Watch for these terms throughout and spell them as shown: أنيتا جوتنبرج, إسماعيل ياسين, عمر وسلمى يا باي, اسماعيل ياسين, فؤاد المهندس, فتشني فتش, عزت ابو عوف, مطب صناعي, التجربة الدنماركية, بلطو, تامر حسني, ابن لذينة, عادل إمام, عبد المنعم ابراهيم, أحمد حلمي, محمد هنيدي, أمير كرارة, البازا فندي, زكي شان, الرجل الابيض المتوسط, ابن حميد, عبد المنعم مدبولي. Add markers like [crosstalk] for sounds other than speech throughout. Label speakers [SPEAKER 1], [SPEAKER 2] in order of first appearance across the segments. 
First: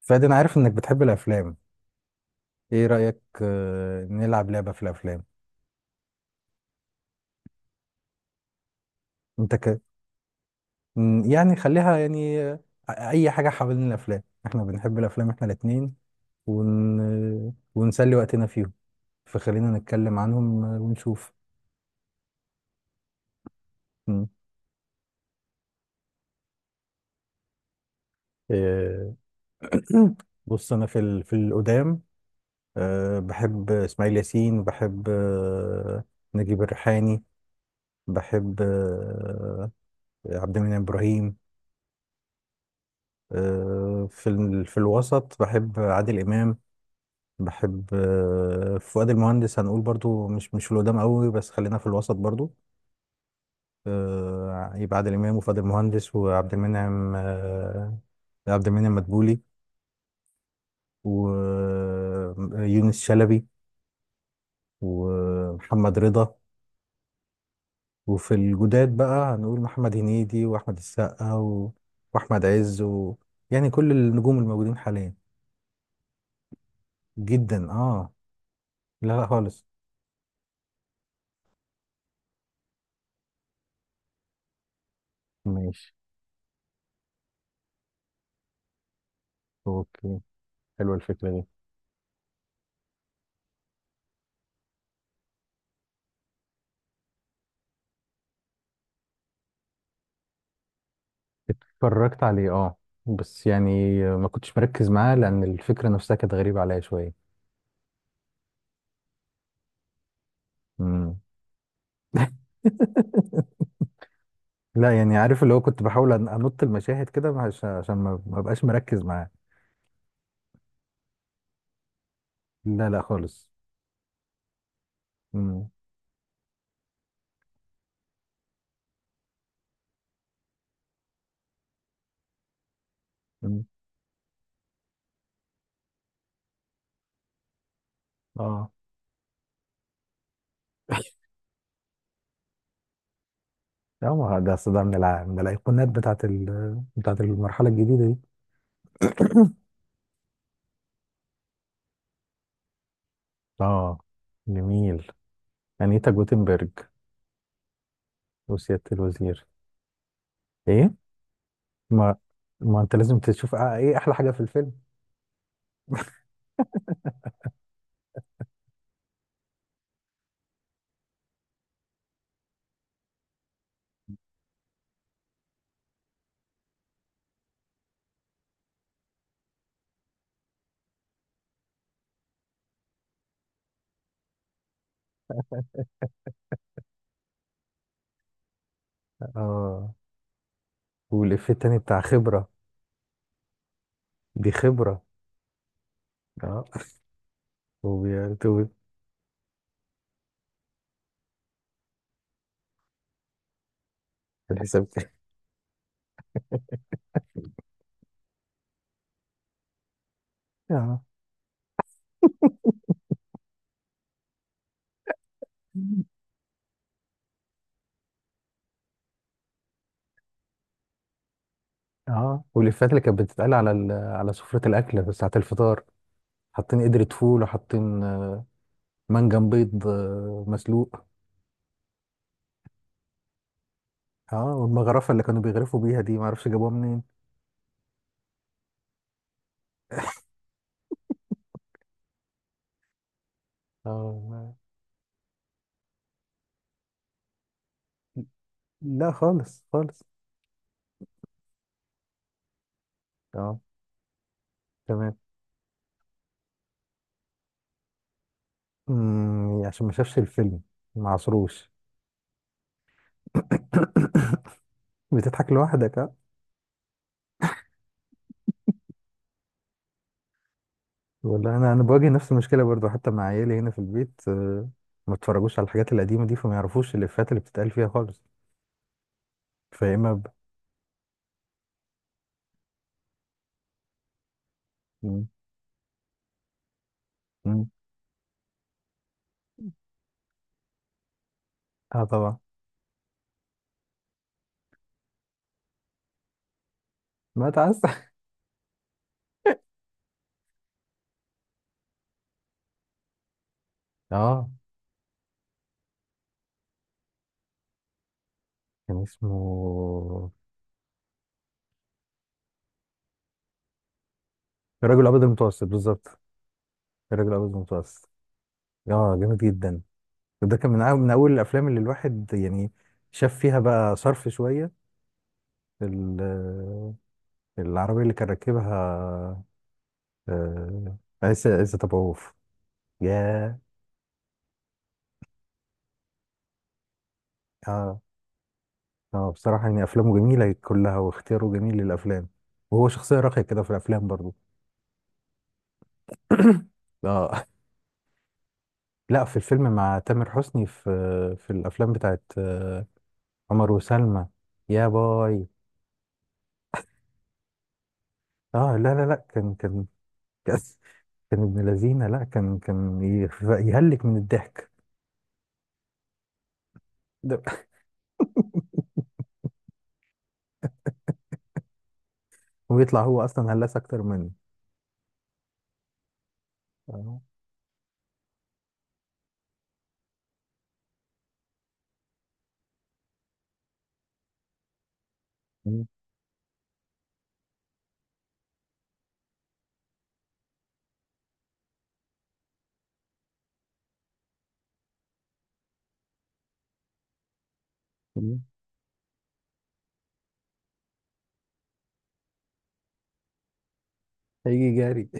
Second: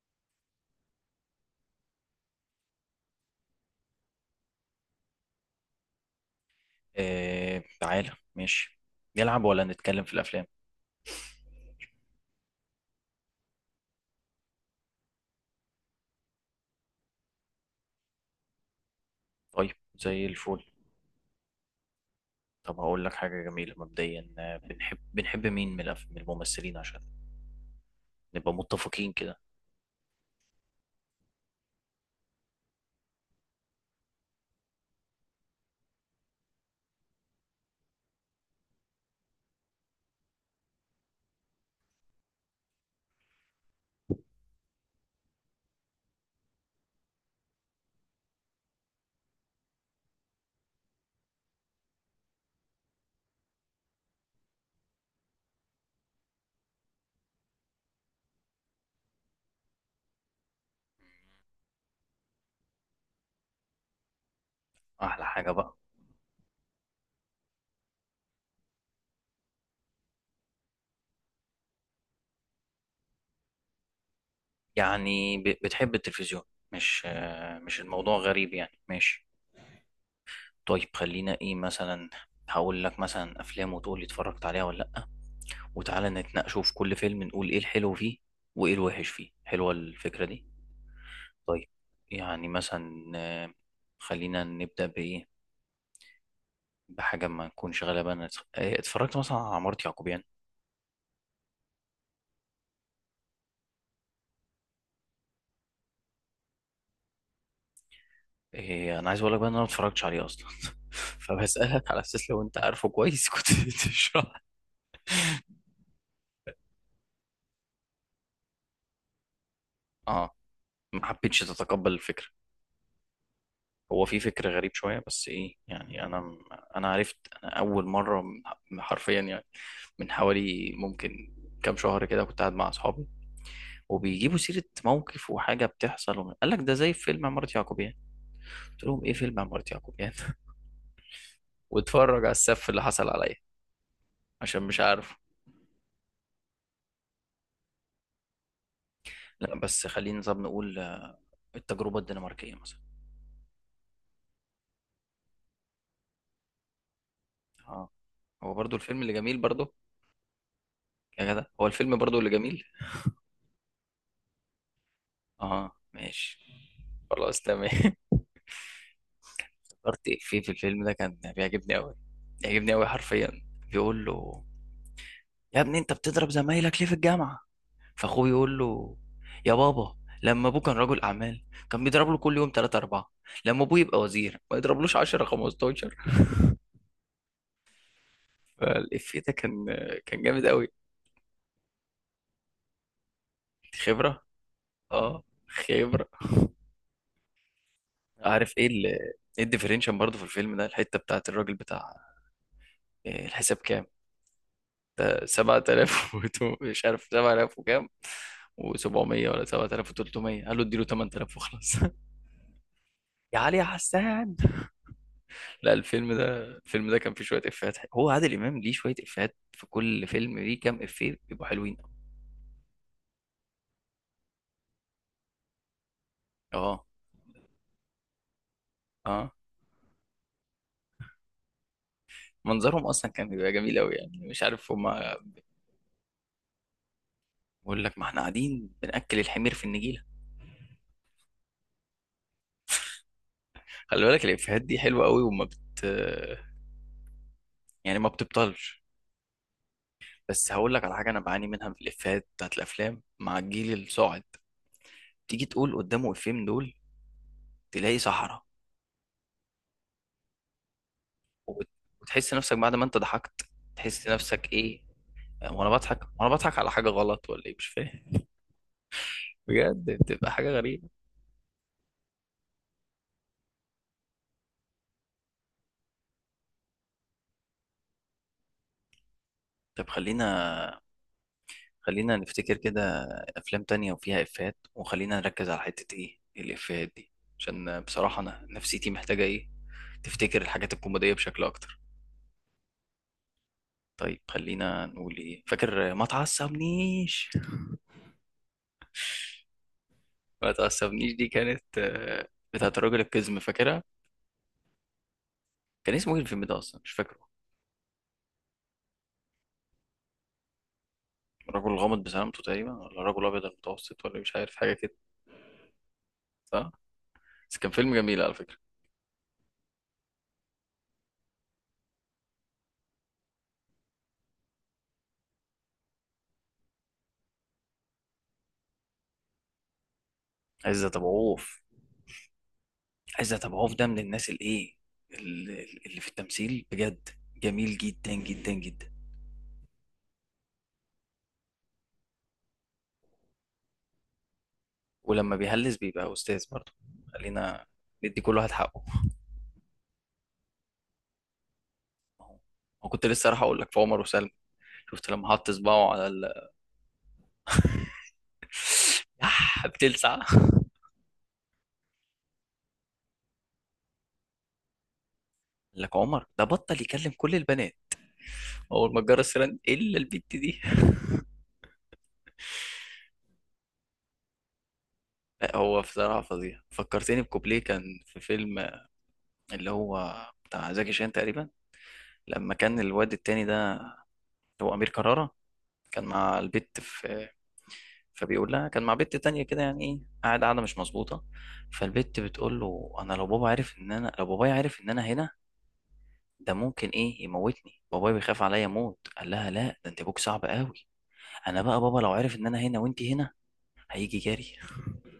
[SPEAKER 1] فادي، انا عارف انك بتحب الافلام. ايه رايك، نلعب لعبه في الافلام.
[SPEAKER 2] آه، تعالى، ماشي. نلعب
[SPEAKER 1] انت
[SPEAKER 2] ولا
[SPEAKER 1] ك...
[SPEAKER 2] نتكلم في الأفلام؟
[SPEAKER 1] يعني خليها يعني اي حاجه حوالين الافلام. احنا بنحب الافلام احنا الاتنين ون... آه، ونسلي وقتنا فيهم. فخلينا
[SPEAKER 2] طيب،
[SPEAKER 1] نتكلم
[SPEAKER 2] زي الفل.
[SPEAKER 1] عنهم ونشوف.
[SPEAKER 2] طب هقول لك حاجة جميلة
[SPEAKER 1] م.
[SPEAKER 2] مبدئيا، بنحب مين من الممثلين عشان نبقى متفقين
[SPEAKER 1] آه.
[SPEAKER 2] كده.
[SPEAKER 1] [clears throat] بص، انا في القدام. بحب اسماعيل ياسين. بحب نجيب الريحاني. بحب عبد المنعم ابراهيم. في الوسط بحب عادل إمام. بحب فؤاد المهندس. هنقول برضو مش في القدام قوي، بس خلينا في الوسط برضو. يبقى عادل إمام وفؤاد المهندس وعبد المنعم عبد المنعم مدبولي. ويونس شلبي.
[SPEAKER 2] أحلى حاجة بقى.
[SPEAKER 1] ومحمد رضا. وفي الجداد بقى هنقول محمد هنيدي وأحمد السقا وأحمد عز يعني كل النجوم الموجودين حاليا.
[SPEAKER 2] يعني بتحب التلفزيون؟ مش آه،
[SPEAKER 1] جدا.
[SPEAKER 2] مش
[SPEAKER 1] اه.
[SPEAKER 2] الموضوع غريب، يعني
[SPEAKER 1] لا،
[SPEAKER 2] ماشي.
[SPEAKER 1] لا خالص.
[SPEAKER 2] طيب، خلينا إيه مثلا. هقول لك مثلا أفلام وتقول لي اتفرجت عليها ولا لأ.
[SPEAKER 1] ماشي.
[SPEAKER 2] وتعالى نتناقشوا في كل فيلم، نقول إيه الحلو فيه وإيه الوحش فيه. حلوة
[SPEAKER 1] اوكي.
[SPEAKER 2] الفكرة دي.
[SPEAKER 1] حلوة الفكرة دي.
[SPEAKER 2] طيب، يعني مثلا، خلينا نبدأ بإيه، بحاجة ما نكونش غالبا اتفرجت مثلا على عمارة يعقوبيان.
[SPEAKER 1] اتفرجت عليه، اه. بس يعني ما كنتش مركز معاه لأن الفكرة نفسها كانت غريبة عليا شوية.
[SPEAKER 2] إيه، أنا عايز أقول لك بقى إن أنا ما اتفرجتش عليه أصلا.
[SPEAKER 1] مم.
[SPEAKER 2] [laughs] فبسألك على أساس
[SPEAKER 1] [laughs]
[SPEAKER 2] لو أنت عارفه كويس كنت [laughs] تشرح.
[SPEAKER 1] لا، يعني عارف اللي هو، كنت بحاول أنط المشاهد كده عشان ما بقاش مركز معاه.
[SPEAKER 2] أه، ما حبيتش تتقبل الفكرة؟
[SPEAKER 1] لا، لا خالص.
[SPEAKER 2] هو في فكر غريب شوية، بس إيه
[SPEAKER 1] مم.
[SPEAKER 2] يعني، أنا أنا عرفت. أنا أول مرة، حرفيا يعني، من حوالي ممكن كام شهر كده، كنت قاعد مع أصحابي
[SPEAKER 1] مم.
[SPEAKER 2] وبيجيبوا سيرة موقف وحاجة بتحصل، قال لك ده زي فيلم عمارة يعقوبيان.
[SPEAKER 1] اه.
[SPEAKER 2] قلت لهم ايه فيلم عمارة يعقوبيان؟ [laughs] واتفرج على السف اللي حصل عليا
[SPEAKER 1] اه، ما هو ده
[SPEAKER 2] عشان
[SPEAKER 1] أصل
[SPEAKER 2] مش
[SPEAKER 1] ده
[SPEAKER 2] عارفه.
[SPEAKER 1] من الأيقونات بتاعت المرحلة الجديدة دي.
[SPEAKER 2] لا
[SPEAKER 1] [coughs]
[SPEAKER 2] بس خلينا طب نقول، التجربة الدنماركية مثلا.
[SPEAKER 1] اه، جميل. أنيتا جوتنبرج.
[SPEAKER 2] اه، هو برضو
[SPEAKER 1] وسيادة
[SPEAKER 2] الفيلم اللي جميل
[SPEAKER 1] الوزير.
[SPEAKER 2] برضو.
[SPEAKER 1] ايه.
[SPEAKER 2] يا جدع، هو الفيلم
[SPEAKER 1] ما
[SPEAKER 2] برضو اللي جميل.
[SPEAKER 1] ما انت لازم تشوف ايه احلى حاجة في الفيلم.
[SPEAKER 2] اه، ماشي. خلاص تمام. [laughs] افتكرت في الفيلم ده كان بيعجبني قوي. بيعجبني قوي حرفيا. بيقول له: يا ابني انت بتضرب زمايلك ليه في الجامعة؟ فاخوه يقول له: يا بابا، لما ابوه كان رجل اعمال كان بيضرب له كل يوم 3 4، لما ابوه يبقى وزير ما يضربلوش 10 15. فالإفيه ده كان
[SPEAKER 1] اه،
[SPEAKER 2] كان جامد قوي.
[SPEAKER 1] والإفيه التاني بتاع خبرة.
[SPEAKER 2] خبرة.
[SPEAKER 1] دي خبرة.
[SPEAKER 2] اه، خبرة.
[SPEAKER 1] اه،
[SPEAKER 2] عارف
[SPEAKER 1] وبيكتب
[SPEAKER 2] ايه الديفرنشن برضه في الفيلم ده، الحتة بتاعت الراجل بتاع: إيه الحساب كام؟
[SPEAKER 1] في الحساب كده.
[SPEAKER 2] ده 7000، [laughs] مش عارف 7000 وكام، و700، ولا 7300؟ قال له اديله
[SPEAKER 1] اه.
[SPEAKER 2] 8000 وخلاص. [laughs] يا علي يا حسان! لا، الفيلم ده كان فيه شوية إفيهات حلوة. هو عادل إمام ليه شوية إفيهات في كل فيلم، ليه كام إفيه بيبقوا حلوين.
[SPEAKER 1] اه، والإفيهات اللي كانت بتتقال على سفرة الأكل في ساعة الفطار. حاطين
[SPEAKER 2] اه.
[SPEAKER 1] قدرة فول وحاطين
[SPEAKER 2] اه.
[SPEAKER 1] منجم بيض مسلوق.
[SPEAKER 2] منظرهم اصلا كان بيبقى جميل قوي، يعني مش
[SPEAKER 1] اه،
[SPEAKER 2] عارف هم.
[SPEAKER 1] والمغرفة اللي كانوا بيغرفوا بيها دي معرفش جابوها منين.
[SPEAKER 2] بقول لك، ما احنا قاعدين بنأكل الحمير في النجيلة. خلي بالك
[SPEAKER 1] اه،
[SPEAKER 2] الإفيهات دي حلوة قوي، وما بت يعني ما بتبطلش.
[SPEAKER 1] لا خالص خالص.
[SPEAKER 2] بس هقول لك على حاجة أنا بعاني منها في الإفيهات بتاعت الأفلام مع
[SPEAKER 1] اه،
[SPEAKER 2] الجيل الصاعد.
[SPEAKER 1] تمام.
[SPEAKER 2] تيجي تقول قدامه إفيه من دول، تلاقي صحراء.
[SPEAKER 1] عشان ما شافش الفيلم. ما
[SPEAKER 2] وبت-
[SPEAKER 1] عصروش.
[SPEAKER 2] وتحس نفسك بعد ما أنت ضحكت. تحس
[SPEAKER 1] [coughs]
[SPEAKER 2] نفسك إيه.
[SPEAKER 1] بتضحك
[SPEAKER 2] وأنا
[SPEAKER 1] لوحدك،
[SPEAKER 2] بضحك
[SPEAKER 1] آه.
[SPEAKER 2] وأنا بضحك على حاجة غلط ولا إيه مش فاهم. [laughs] بجد بتبقى حاجة غريبة.
[SPEAKER 1] والله، انا بواجه نفس المشكله برضو حتى مع عيالي هنا في البيت ما اتفرجوش على الحاجات القديمه دي فما يعرفوش الافيهات اللي بتتقال فيها خالص.
[SPEAKER 2] طب،
[SPEAKER 1] فيا اما
[SPEAKER 2] خلينا نفتكر كده افلام تانية وفيها افيهات، وخلينا
[SPEAKER 1] مم.
[SPEAKER 2] نركز على حتة ايه الافيهات دي.
[SPEAKER 1] مم.
[SPEAKER 2] عشان بصراحة انا نفسيتي محتاجة ايه. تفتكر الحاجات الكوميدية بشكل اكتر.
[SPEAKER 1] اه، طبعا.
[SPEAKER 2] طيب، خلينا نقول ايه، فاكر ما تعصبنيش؟
[SPEAKER 1] ما تعس
[SPEAKER 2] ما تعصبنيش دي كانت، بتاعت الراجل القزم، فاكرها؟
[SPEAKER 1] [laughs] اه،
[SPEAKER 2] كان اسمه ايه الفيلم ده اصلا؟ مش فاكره.
[SPEAKER 1] كان اسمه
[SPEAKER 2] الرجل الغامض بسلامته تقريبا، ولا الرجل الابيض المتوسط، ولا مش عارف حاجة كده.
[SPEAKER 1] الرجل الابيض المتوسط بالظبط.
[SPEAKER 2] صح.
[SPEAKER 1] الرجل الابيض
[SPEAKER 2] بس كان فيلم
[SPEAKER 1] المتوسط.
[SPEAKER 2] جميل، على فكرة.
[SPEAKER 1] اه، جامد جدا. ده كان من اول الافلام اللي الواحد يعني شاف فيها بقى صرف شويه. ال- العربيه اللي كان راكبها
[SPEAKER 2] عزت
[SPEAKER 1] آه،
[SPEAKER 2] ابو
[SPEAKER 1] عيسى
[SPEAKER 2] عوف.
[SPEAKER 1] عيسى طبعوف.
[SPEAKER 2] عزت
[SPEAKER 1] ياه.
[SPEAKER 2] ابو عوف ده من الناس الايه، اللي في التمثيل بجد، جميل
[SPEAKER 1] آه.
[SPEAKER 2] جدا جدا جدا.
[SPEAKER 1] اه، بصراحة يعني أفلامه جميلة كلها واختياره جميل للأفلام. وهو شخصية راقية كده في الأفلام برضو.
[SPEAKER 2] ولما بيهلس بيبقى استاذ
[SPEAKER 1] [coughs]
[SPEAKER 2] برضه.
[SPEAKER 1] [clears throat] اه،
[SPEAKER 2] خلينا ندي كل واحد حقه.
[SPEAKER 1] لا، في الفيلم مع تامر حسني في الأفلام بتاعت
[SPEAKER 2] وكنت لسه راح اقول
[SPEAKER 1] عمر
[SPEAKER 2] لك في عمر
[SPEAKER 1] وسلمى.
[SPEAKER 2] وسلمى.
[SPEAKER 1] يا
[SPEAKER 2] شفت لما
[SPEAKER 1] باي.
[SPEAKER 2] حط صباعه على
[SPEAKER 1] اه، لا، لا، لا،
[SPEAKER 2] [laughs] يح بتلسع،
[SPEAKER 1] كان
[SPEAKER 2] قال.
[SPEAKER 1] كان ابن لذينة. لا، كان يهلك من الضحك.
[SPEAKER 2] لك عمر ده بطل يكلم كل
[SPEAKER 1] ده- [laughs]
[SPEAKER 2] البنات. اول ما جرى السيران الا البت دي.
[SPEAKER 1] ويطلع هو أصلا هلاس أكتر منه.
[SPEAKER 2] لا هو بصراحه فظيع،
[SPEAKER 1] اه.
[SPEAKER 2] فكرتني بكوبليه كان في فيلم، اللي هو بتاع زكي شان تقريبا، لما كان الواد التاني ده اللي هو امير كرارة،
[SPEAKER 1] مم.
[SPEAKER 2] كان مع البت في. فبيقول لها: كان مع بنت تانية كده، يعني ايه قاعد قاعدة مش مظبوطة. فالبت بتقول له: انا لو بابا عرف ان انا لو بابايا عرف ان انا هنا، ده ممكن ايه، يموتني، بابايا بيخاف
[SPEAKER 1] مم.
[SPEAKER 2] عليا موت. قال لها: لا، ده انت ابوك صعب قوي، انا بقى بابا لو عرف ان انا هنا وانت هنا، هيجي جري.
[SPEAKER 1] هيجي جاري.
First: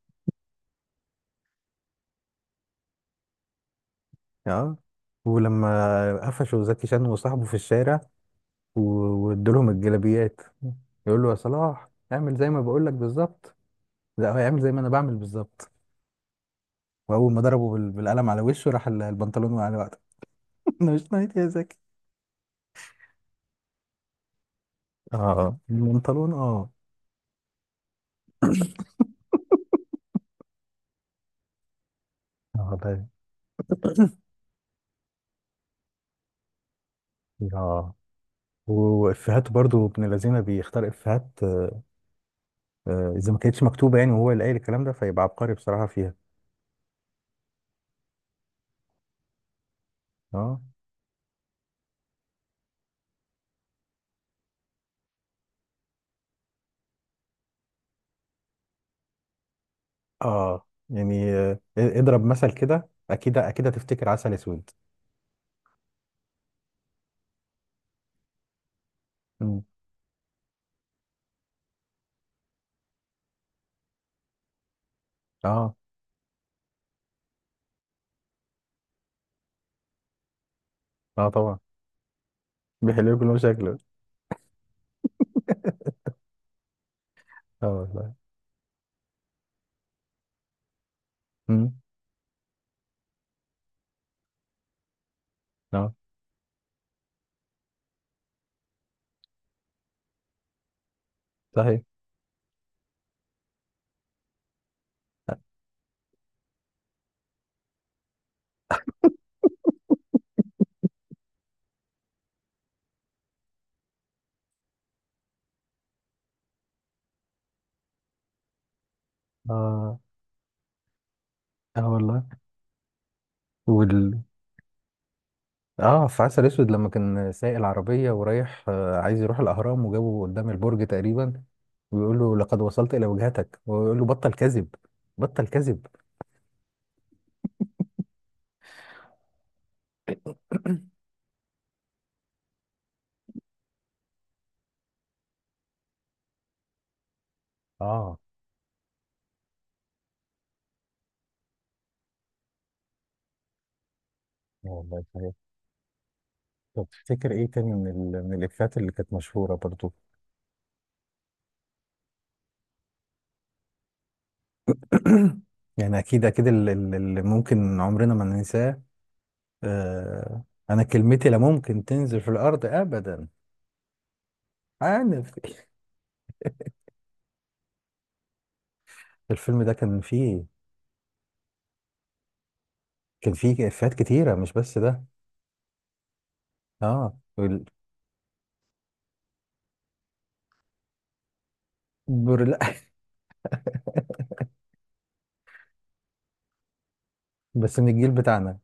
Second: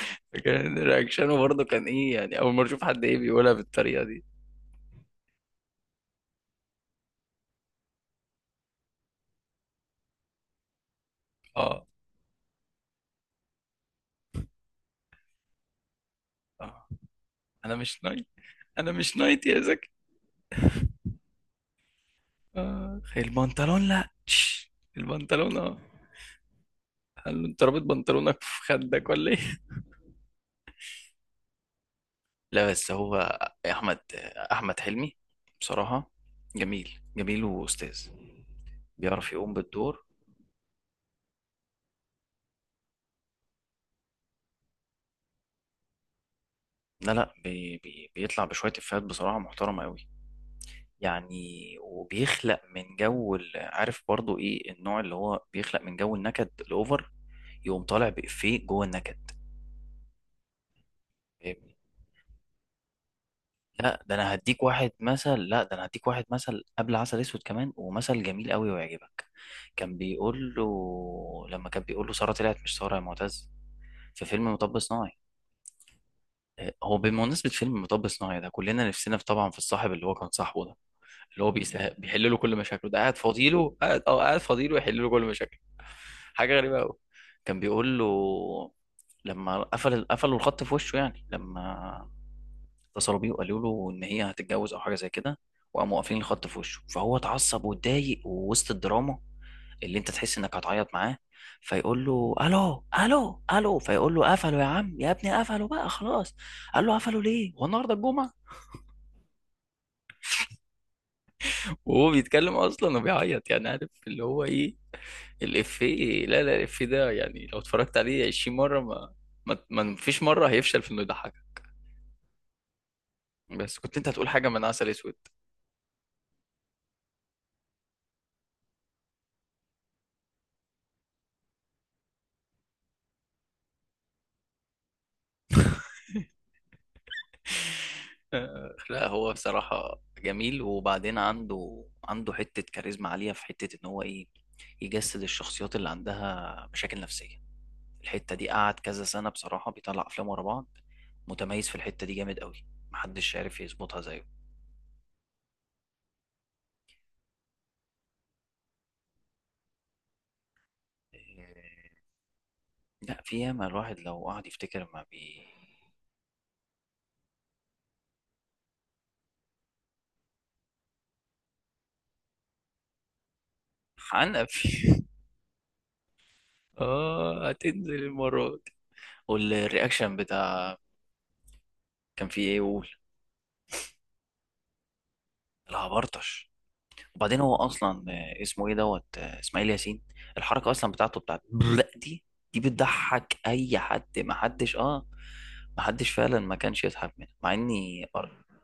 [SPEAKER 2] [laughs] كان رياكشنه برضه كان ايه، يعني اول مرة اشوف حد ايه بيقولها بالطريقة دي.
[SPEAKER 1] اه، ولما قفشوا زكي شان وصاحبه في الشارع و- وادولهم الجلابيات. يقول له، يا
[SPEAKER 2] اه.
[SPEAKER 1] صلاح اعمل زي ما بقول لك بالظبط. لا، هو يعمل زي ما انا بعمل بالظبط.
[SPEAKER 2] اه.
[SPEAKER 1] واول ما ضربه
[SPEAKER 2] انا مش نايت،
[SPEAKER 1] بالقلم على وشه راح
[SPEAKER 2] انا مش نايت
[SPEAKER 1] البنطلون
[SPEAKER 2] يا
[SPEAKER 1] وقع على
[SPEAKER 2] زكي!
[SPEAKER 1] وقته. [laughs] انا مش نايت يا زكي.
[SPEAKER 2] آه. البنطلون، لا. [laughs] تش، البنطلون،
[SPEAKER 1] اه،
[SPEAKER 2] اه.
[SPEAKER 1] البنطلون اه.
[SPEAKER 2] هل انت رابط بنطلونك في خدك ولا ايه؟ لا
[SPEAKER 1] اه،
[SPEAKER 2] بس
[SPEAKER 1] ده.
[SPEAKER 2] هو احمد
[SPEAKER 1] [coughs]
[SPEAKER 2] احمد حلمي بصراحة جميل، جميل
[SPEAKER 1] اه،
[SPEAKER 2] واستاذ. بيعرف
[SPEAKER 1] وافيهاته
[SPEAKER 2] يقوم
[SPEAKER 1] برضو ابن
[SPEAKER 2] بالدور.
[SPEAKER 1] الذين بيختار افيهات. اذا ما كانتش مكتوبه يعني وهو اللي قايل الكلام ده فيبقى عبقري بصراحه فيها.
[SPEAKER 2] لا، لا، بي بي بيطلع بشوية إفيهات بصراحة محترمة قوي.
[SPEAKER 1] اه.
[SPEAKER 2] يعني وبيخلق من جو عارف برضو ايه النوع اللي هو بيخلق من جو النكد الأوفر، يقوم طالع بإفيه جوه النكد.
[SPEAKER 1] اه، يعني اضرب مثل كده، اكيد اكيد
[SPEAKER 2] لا
[SPEAKER 1] هتفتكر
[SPEAKER 2] ده
[SPEAKER 1] عسل
[SPEAKER 2] انا هديك
[SPEAKER 1] اسود.
[SPEAKER 2] واحد مثل لا ده انا هديك واحد مثل قبل عسل اسود كمان، ومثل جميل قوي ويعجبك.
[SPEAKER 1] مم.
[SPEAKER 2] كان بيقول له لما كان بيقول له: ساره طلعت، مش ساره يا معتز، في فيلم مطب صناعي.
[SPEAKER 1] اه.
[SPEAKER 2] هو بمناسبة فيلم مطب صناعي ده كلنا نفسنا في، طبعا، في الصاحب اللي هو كان صاحبه ده،
[SPEAKER 1] اه،
[SPEAKER 2] اللي هو
[SPEAKER 1] طبعا.
[SPEAKER 2] بيحل له كل مشاكله، ده
[SPEAKER 1] بيحلو كل مشاكله.
[SPEAKER 2] قاعد فاضيله يحل له كل مشاكله. حاجة غريبة قوي. كان
[SPEAKER 1] اه،
[SPEAKER 2] بيقول له،
[SPEAKER 1] والله.
[SPEAKER 2] لما قفلوا الخط في وشه، يعني
[SPEAKER 1] امم.
[SPEAKER 2] لما اتصلوا بيه وقالوا له ان هي هتتجوز او حاجه زي كده،
[SPEAKER 1] اه،
[SPEAKER 2] وقاموا قافلين الخط في وشه، فهو اتعصب واتضايق، ووسط الدراما اللي انت تحس انك هتعيط معاه،
[SPEAKER 1] صحيح.
[SPEAKER 2] فيقول له: الو، الو، الو. فيقول له: قفلوا يا عم، يا ابني قفلوا بقى، خلاص. قال له: قفلوا ليه؟ هو النهارده الجمعه؟ وهو بيتكلم اصلا وبيعيط، يعني عارف اللي هو ايه. لا، لا، الافيه ده، يعني لو اتفرجت عليه 20 مره، ما ما
[SPEAKER 1] اه.
[SPEAKER 2] فيش مره هيفشل في انه يضحكك.
[SPEAKER 1] اه، والله.
[SPEAKER 2] بس كنت انت
[SPEAKER 1] وال
[SPEAKER 2] هتقول حاجه من عسل اسود.
[SPEAKER 1] اه، في عسل اسود لما كان سايق العربيه ورايح عايز يروح الاهرام وجابه قدام البرج تقريبا. ويقول له لقد وصلت الى وجهتك، ويقول له بطل كذب. بطل كذب.
[SPEAKER 2] لا هو بصراحة جميل، وبعدين عنده حتة كاريزما عالية في حتة إن هو إيه، يجسد الشخصيات اللي عندها مشاكل نفسية.
[SPEAKER 1] اه،
[SPEAKER 2] الحتة دي قعد كذا سنة بصراحة بيطلع أفلام ورا بعض، متميز في الحتة دي جامد قوي. محدش عارف يظبطها زيه.
[SPEAKER 1] والله، صحيح. طب تفتكر ايه تاني من الافيهات اللي كانت مشهوره برضو.
[SPEAKER 2] آه، لا، في ياما الواحد لو قعد يفتكر ما
[SPEAKER 1] [clears throat]
[SPEAKER 2] بي
[SPEAKER 1] يعني اكيد اكيد اللي ممكن عمرنا ما ننساه. آه انا كلمتي لا ممكن تنزل في الارض ابدا.
[SPEAKER 2] حنق فيه.
[SPEAKER 1] عارف؟
[SPEAKER 2] [laughs] آه، هتنزل المرة دي.
[SPEAKER 1] الفيلم ده كان
[SPEAKER 2] والرياكشن
[SPEAKER 1] فيه
[SPEAKER 2] بتاع. كان فيه إيه، يقول:
[SPEAKER 1] كان فيه افيهات كتيره، مش بس ده.
[SPEAKER 2] العبرطش.
[SPEAKER 1] اه،
[SPEAKER 2] وبعدين هو اصلا، اسمه ايه دوت، اسماعيل ياسين، الحركه اصلا بتاعته بتاعت برق دي،
[SPEAKER 1] برلا.
[SPEAKER 2] دي بتضحك اي حد. ما حدش فعلا ما كانش يضحك منها، مع
[SPEAKER 1] بس من
[SPEAKER 2] اني
[SPEAKER 1] الجيل بتاعنا.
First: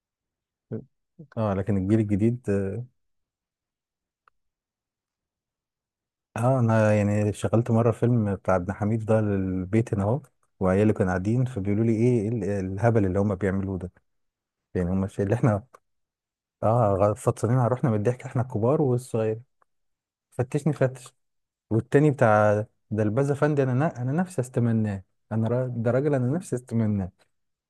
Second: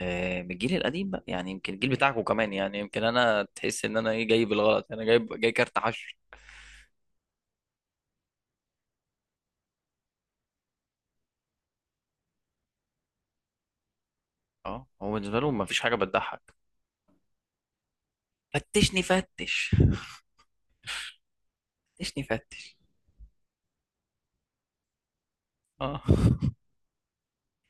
[SPEAKER 2] من الجيل القديم بقى، يعني
[SPEAKER 1] اه،
[SPEAKER 2] يمكن
[SPEAKER 1] لكن
[SPEAKER 2] الجيل
[SPEAKER 1] الجيل
[SPEAKER 2] بتاعكم
[SPEAKER 1] الجديد.
[SPEAKER 2] كمان، يعني يمكن انا تحس ان انا ايه، جاي بالغلط، انا جاي كارت حشر.
[SPEAKER 1] اه، انا يعني شغلت مره فيلم بتاع ابن حميد ده للبيت هنا اهو. وعيالي كانوا قاعدين فبيقولوا لي إيه الهبل اللي هم بيعملوه ده.
[SPEAKER 2] اه،
[SPEAKER 1] يعني هم
[SPEAKER 2] هو
[SPEAKER 1] الشيء اللي
[SPEAKER 2] بالنسبه لهم
[SPEAKER 1] احنا،
[SPEAKER 2] ما فيش حاجه بتضحك.
[SPEAKER 1] اه، فطسانين على روحنا من الضحك احنا الكبار
[SPEAKER 2] فتشني
[SPEAKER 1] والصغير.
[SPEAKER 2] فتش.
[SPEAKER 1] فتشني فتش. والتاني
[SPEAKER 2] فتشني
[SPEAKER 1] بتاع
[SPEAKER 2] فتش.
[SPEAKER 1] ده البازا فندي، انا نفسي استمناه. ده
[SPEAKER 2] اه.
[SPEAKER 1] راجل
[SPEAKER 2] [laughs]
[SPEAKER 1] انا نفسي استمناه.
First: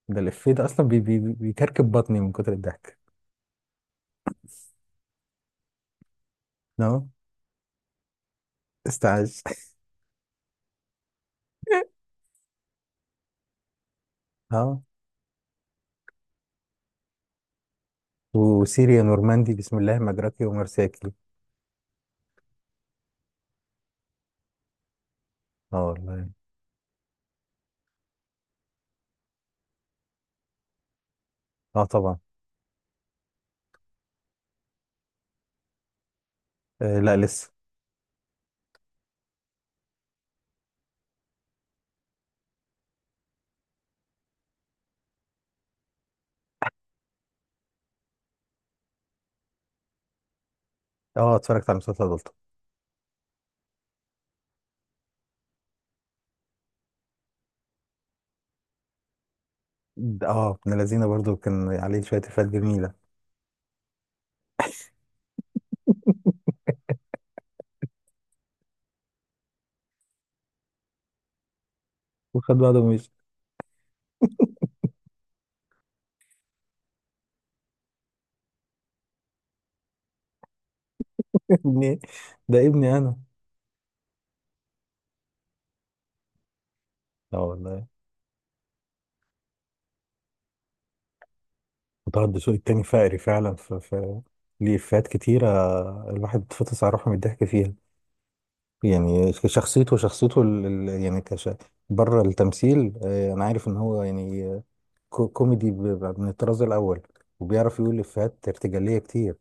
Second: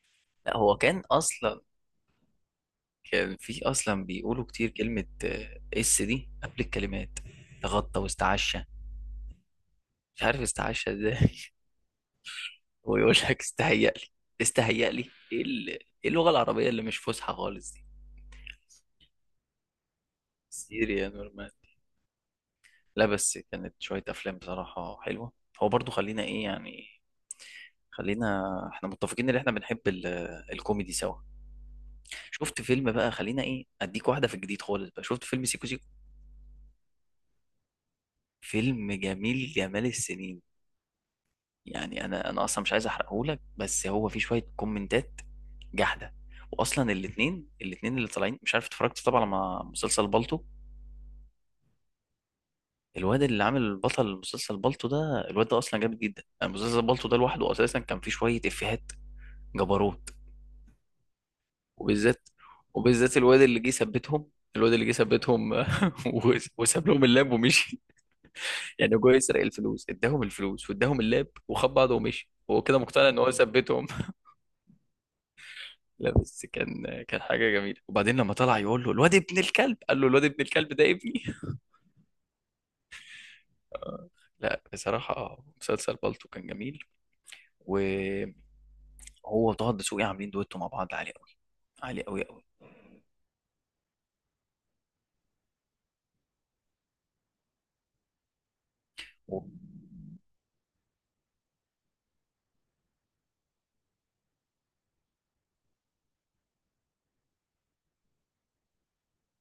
[SPEAKER 1] ده الإفيه
[SPEAKER 2] لا
[SPEAKER 1] ده
[SPEAKER 2] هو
[SPEAKER 1] أصلا بي
[SPEAKER 2] كان
[SPEAKER 1] بي
[SPEAKER 2] اصلا،
[SPEAKER 1] بيكركب بطني من كتر الضحك.
[SPEAKER 2] كان في اصلا بيقولوا كتير كلمه، اس دي قبل
[SPEAKER 1] اه،
[SPEAKER 2] الكلمات: تغطى واستعشى.
[SPEAKER 1] استعاذ.
[SPEAKER 2] مش عارف استعشى ازاي. [laughs] هو يقول لك: استهيأ لي.
[SPEAKER 1] [laughs] اه،
[SPEAKER 2] استهيأ لي ايه؟ إيه اللغه العربيه اللي مش فصحى خالص دي؟
[SPEAKER 1] وسيريا نورماندي بسم الله مجراكي
[SPEAKER 2] سيريا
[SPEAKER 1] ومرساكي.
[SPEAKER 2] نورمان. لا، بس كانت شويه افلام بصراحه حلوه. هو
[SPEAKER 1] اه،
[SPEAKER 2] برضو خلينا
[SPEAKER 1] والله.
[SPEAKER 2] ايه يعني، خلينا احنا متفقين ان احنا بنحب الكوميدي سوا.
[SPEAKER 1] اه، طبعا.
[SPEAKER 2] شفت فيلم بقى، خلينا ايه، اديك واحده في الجديد خالص بقى، شفت فيلم سيكو سيكو؟
[SPEAKER 1] لا، لسه.
[SPEAKER 2] فيلم جميل جمال السنين. يعني انا اصلا مش عايز احرقهولك، بس هو في شويه كومنتات جحده. واصلا الاثنين اللي طالعين، مش عارف، اتفرجت طبعا على مسلسل بالطو.
[SPEAKER 1] اه، اتفرجت على مسلسل بلطو.
[SPEAKER 2] الواد اللي عامل بطل مسلسل بالطو ده، الواد ده اصلا جامد جدا، يعني مسلسل بالطو ده لوحده اساسا كان فيه شويه افيهات جبروت.
[SPEAKER 1] اه، ابن لذينه برضو كان عليه شوية
[SPEAKER 2] وبالذات
[SPEAKER 1] إفيهات جميلة.
[SPEAKER 2] وبالذات الواد اللي جه ثبتهم، الواد اللي جه ثبتهم، [laughs] وساب لهم اللاب ومشي. يعني هو جاي يسرق الفلوس، اداهم الفلوس واداهم اللاب وخد بعضه ومشي،
[SPEAKER 1] وخد
[SPEAKER 2] هو كده
[SPEAKER 1] بعضه
[SPEAKER 2] مقتنع
[SPEAKER 1] ومشي.
[SPEAKER 2] ان هو ثبتهم. لا بس كان حاجة جميلة. وبعدين لما طلع يقول له: الواد ابن الكلب. قال له: الواد ابن الكلب ده ابني.
[SPEAKER 1] [laughs] ابني. ده ابني أنا.
[SPEAKER 2] [laughs] لا بصراحة مسلسل بالطو كان جميل.
[SPEAKER 1] اه، والله.
[SPEAKER 2] وهو وطه الدسوقي عاملين دويتو مع بعض عالي قوي، عالي
[SPEAKER 1] وطه
[SPEAKER 2] قوي قوي.
[SPEAKER 1] الدسوقي التاني فقري فعلا في ليه إفيهات كتيرة. الواحد اتفطس على روحه من الضحك فيها. يعني شخصيته يعني بره التمثيل، انا عارف ان هو يعني كوميدي من الطراز الاول. وبيعرف يقول افيهات ارتجاليه كتير.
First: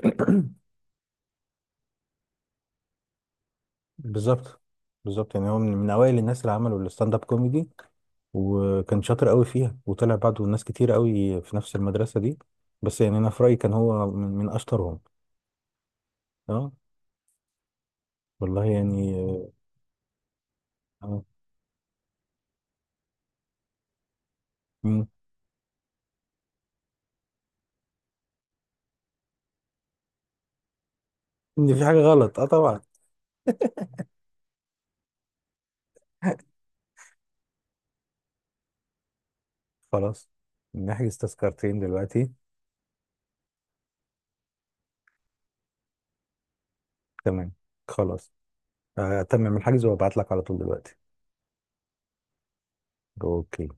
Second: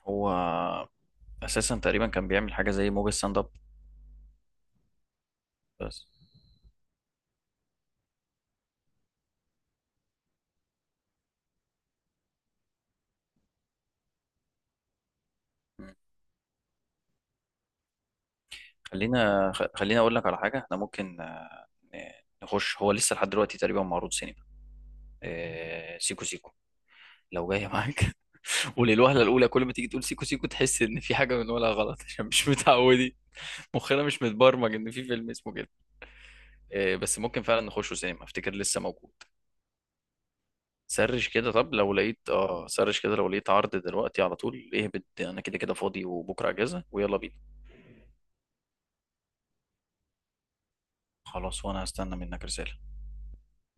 [SPEAKER 2] هو أساسا تقريبا كان بيعمل حاجة زي موجة ستاند اب.
[SPEAKER 1] بالظبط. بالظبط، يعني هو من
[SPEAKER 2] بس.
[SPEAKER 1] اوائل الناس اللي عملوا الستاند اب كوميدي. وكان شاطر قوي فيها، وطلع بعده ناس كتير قوي في نفس المدرسه دي. بس يعني انا في رايي كان هو من اشطرهم.
[SPEAKER 2] مم.
[SPEAKER 1] اه. والله يعني
[SPEAKER 2] خلينا أقول لك على حاجة، احنا ممكن،
[SPEAKER 1] آه،
[SPEAKER 2] ن- نخش، هو لسه لحد دلوقتي تقريبا معروض سينما،
[SPEAKER 1] مم.
[SPEAKER 2] سيكو سيكو، لو جاية معاك. وللوهلة الأولى كل ما تيجي تقول سيكو سيكو تحس إن في حاجة بنقولها
[SPEAKER 1] ان في حاجه
[SPEAKER 2] غلط. [laughs] عشان
[SPEAKER 1] غلط. اه،
[SPEAKER 2] مش
[SPEAKER 1] طبعا.
[SPEAKER 2] متعودين، مخنا مش متبرمج إن في فيلم اسمه كده. إيه، بس ممكن فعلا نخشه سينما، أفتكر لسه موجود.
[SPEAKER 1] خلاص، نحجز تذكرتين دلوقتي.
[SPEAKER 2] سرش كده لو لقيت عرض دلوقتي، على طول اهبط، أنا كده كده فاضي وبكرة أجازة، ويلا بينا.
[SPEAKER 1] تمام. خلاص. تمام الحجز وابعت لك على طول دلوقتي.
[SPEAKER 2] خلاص، وأنا هستنى منك رسالة.
[SPEAKER 1] اوكي.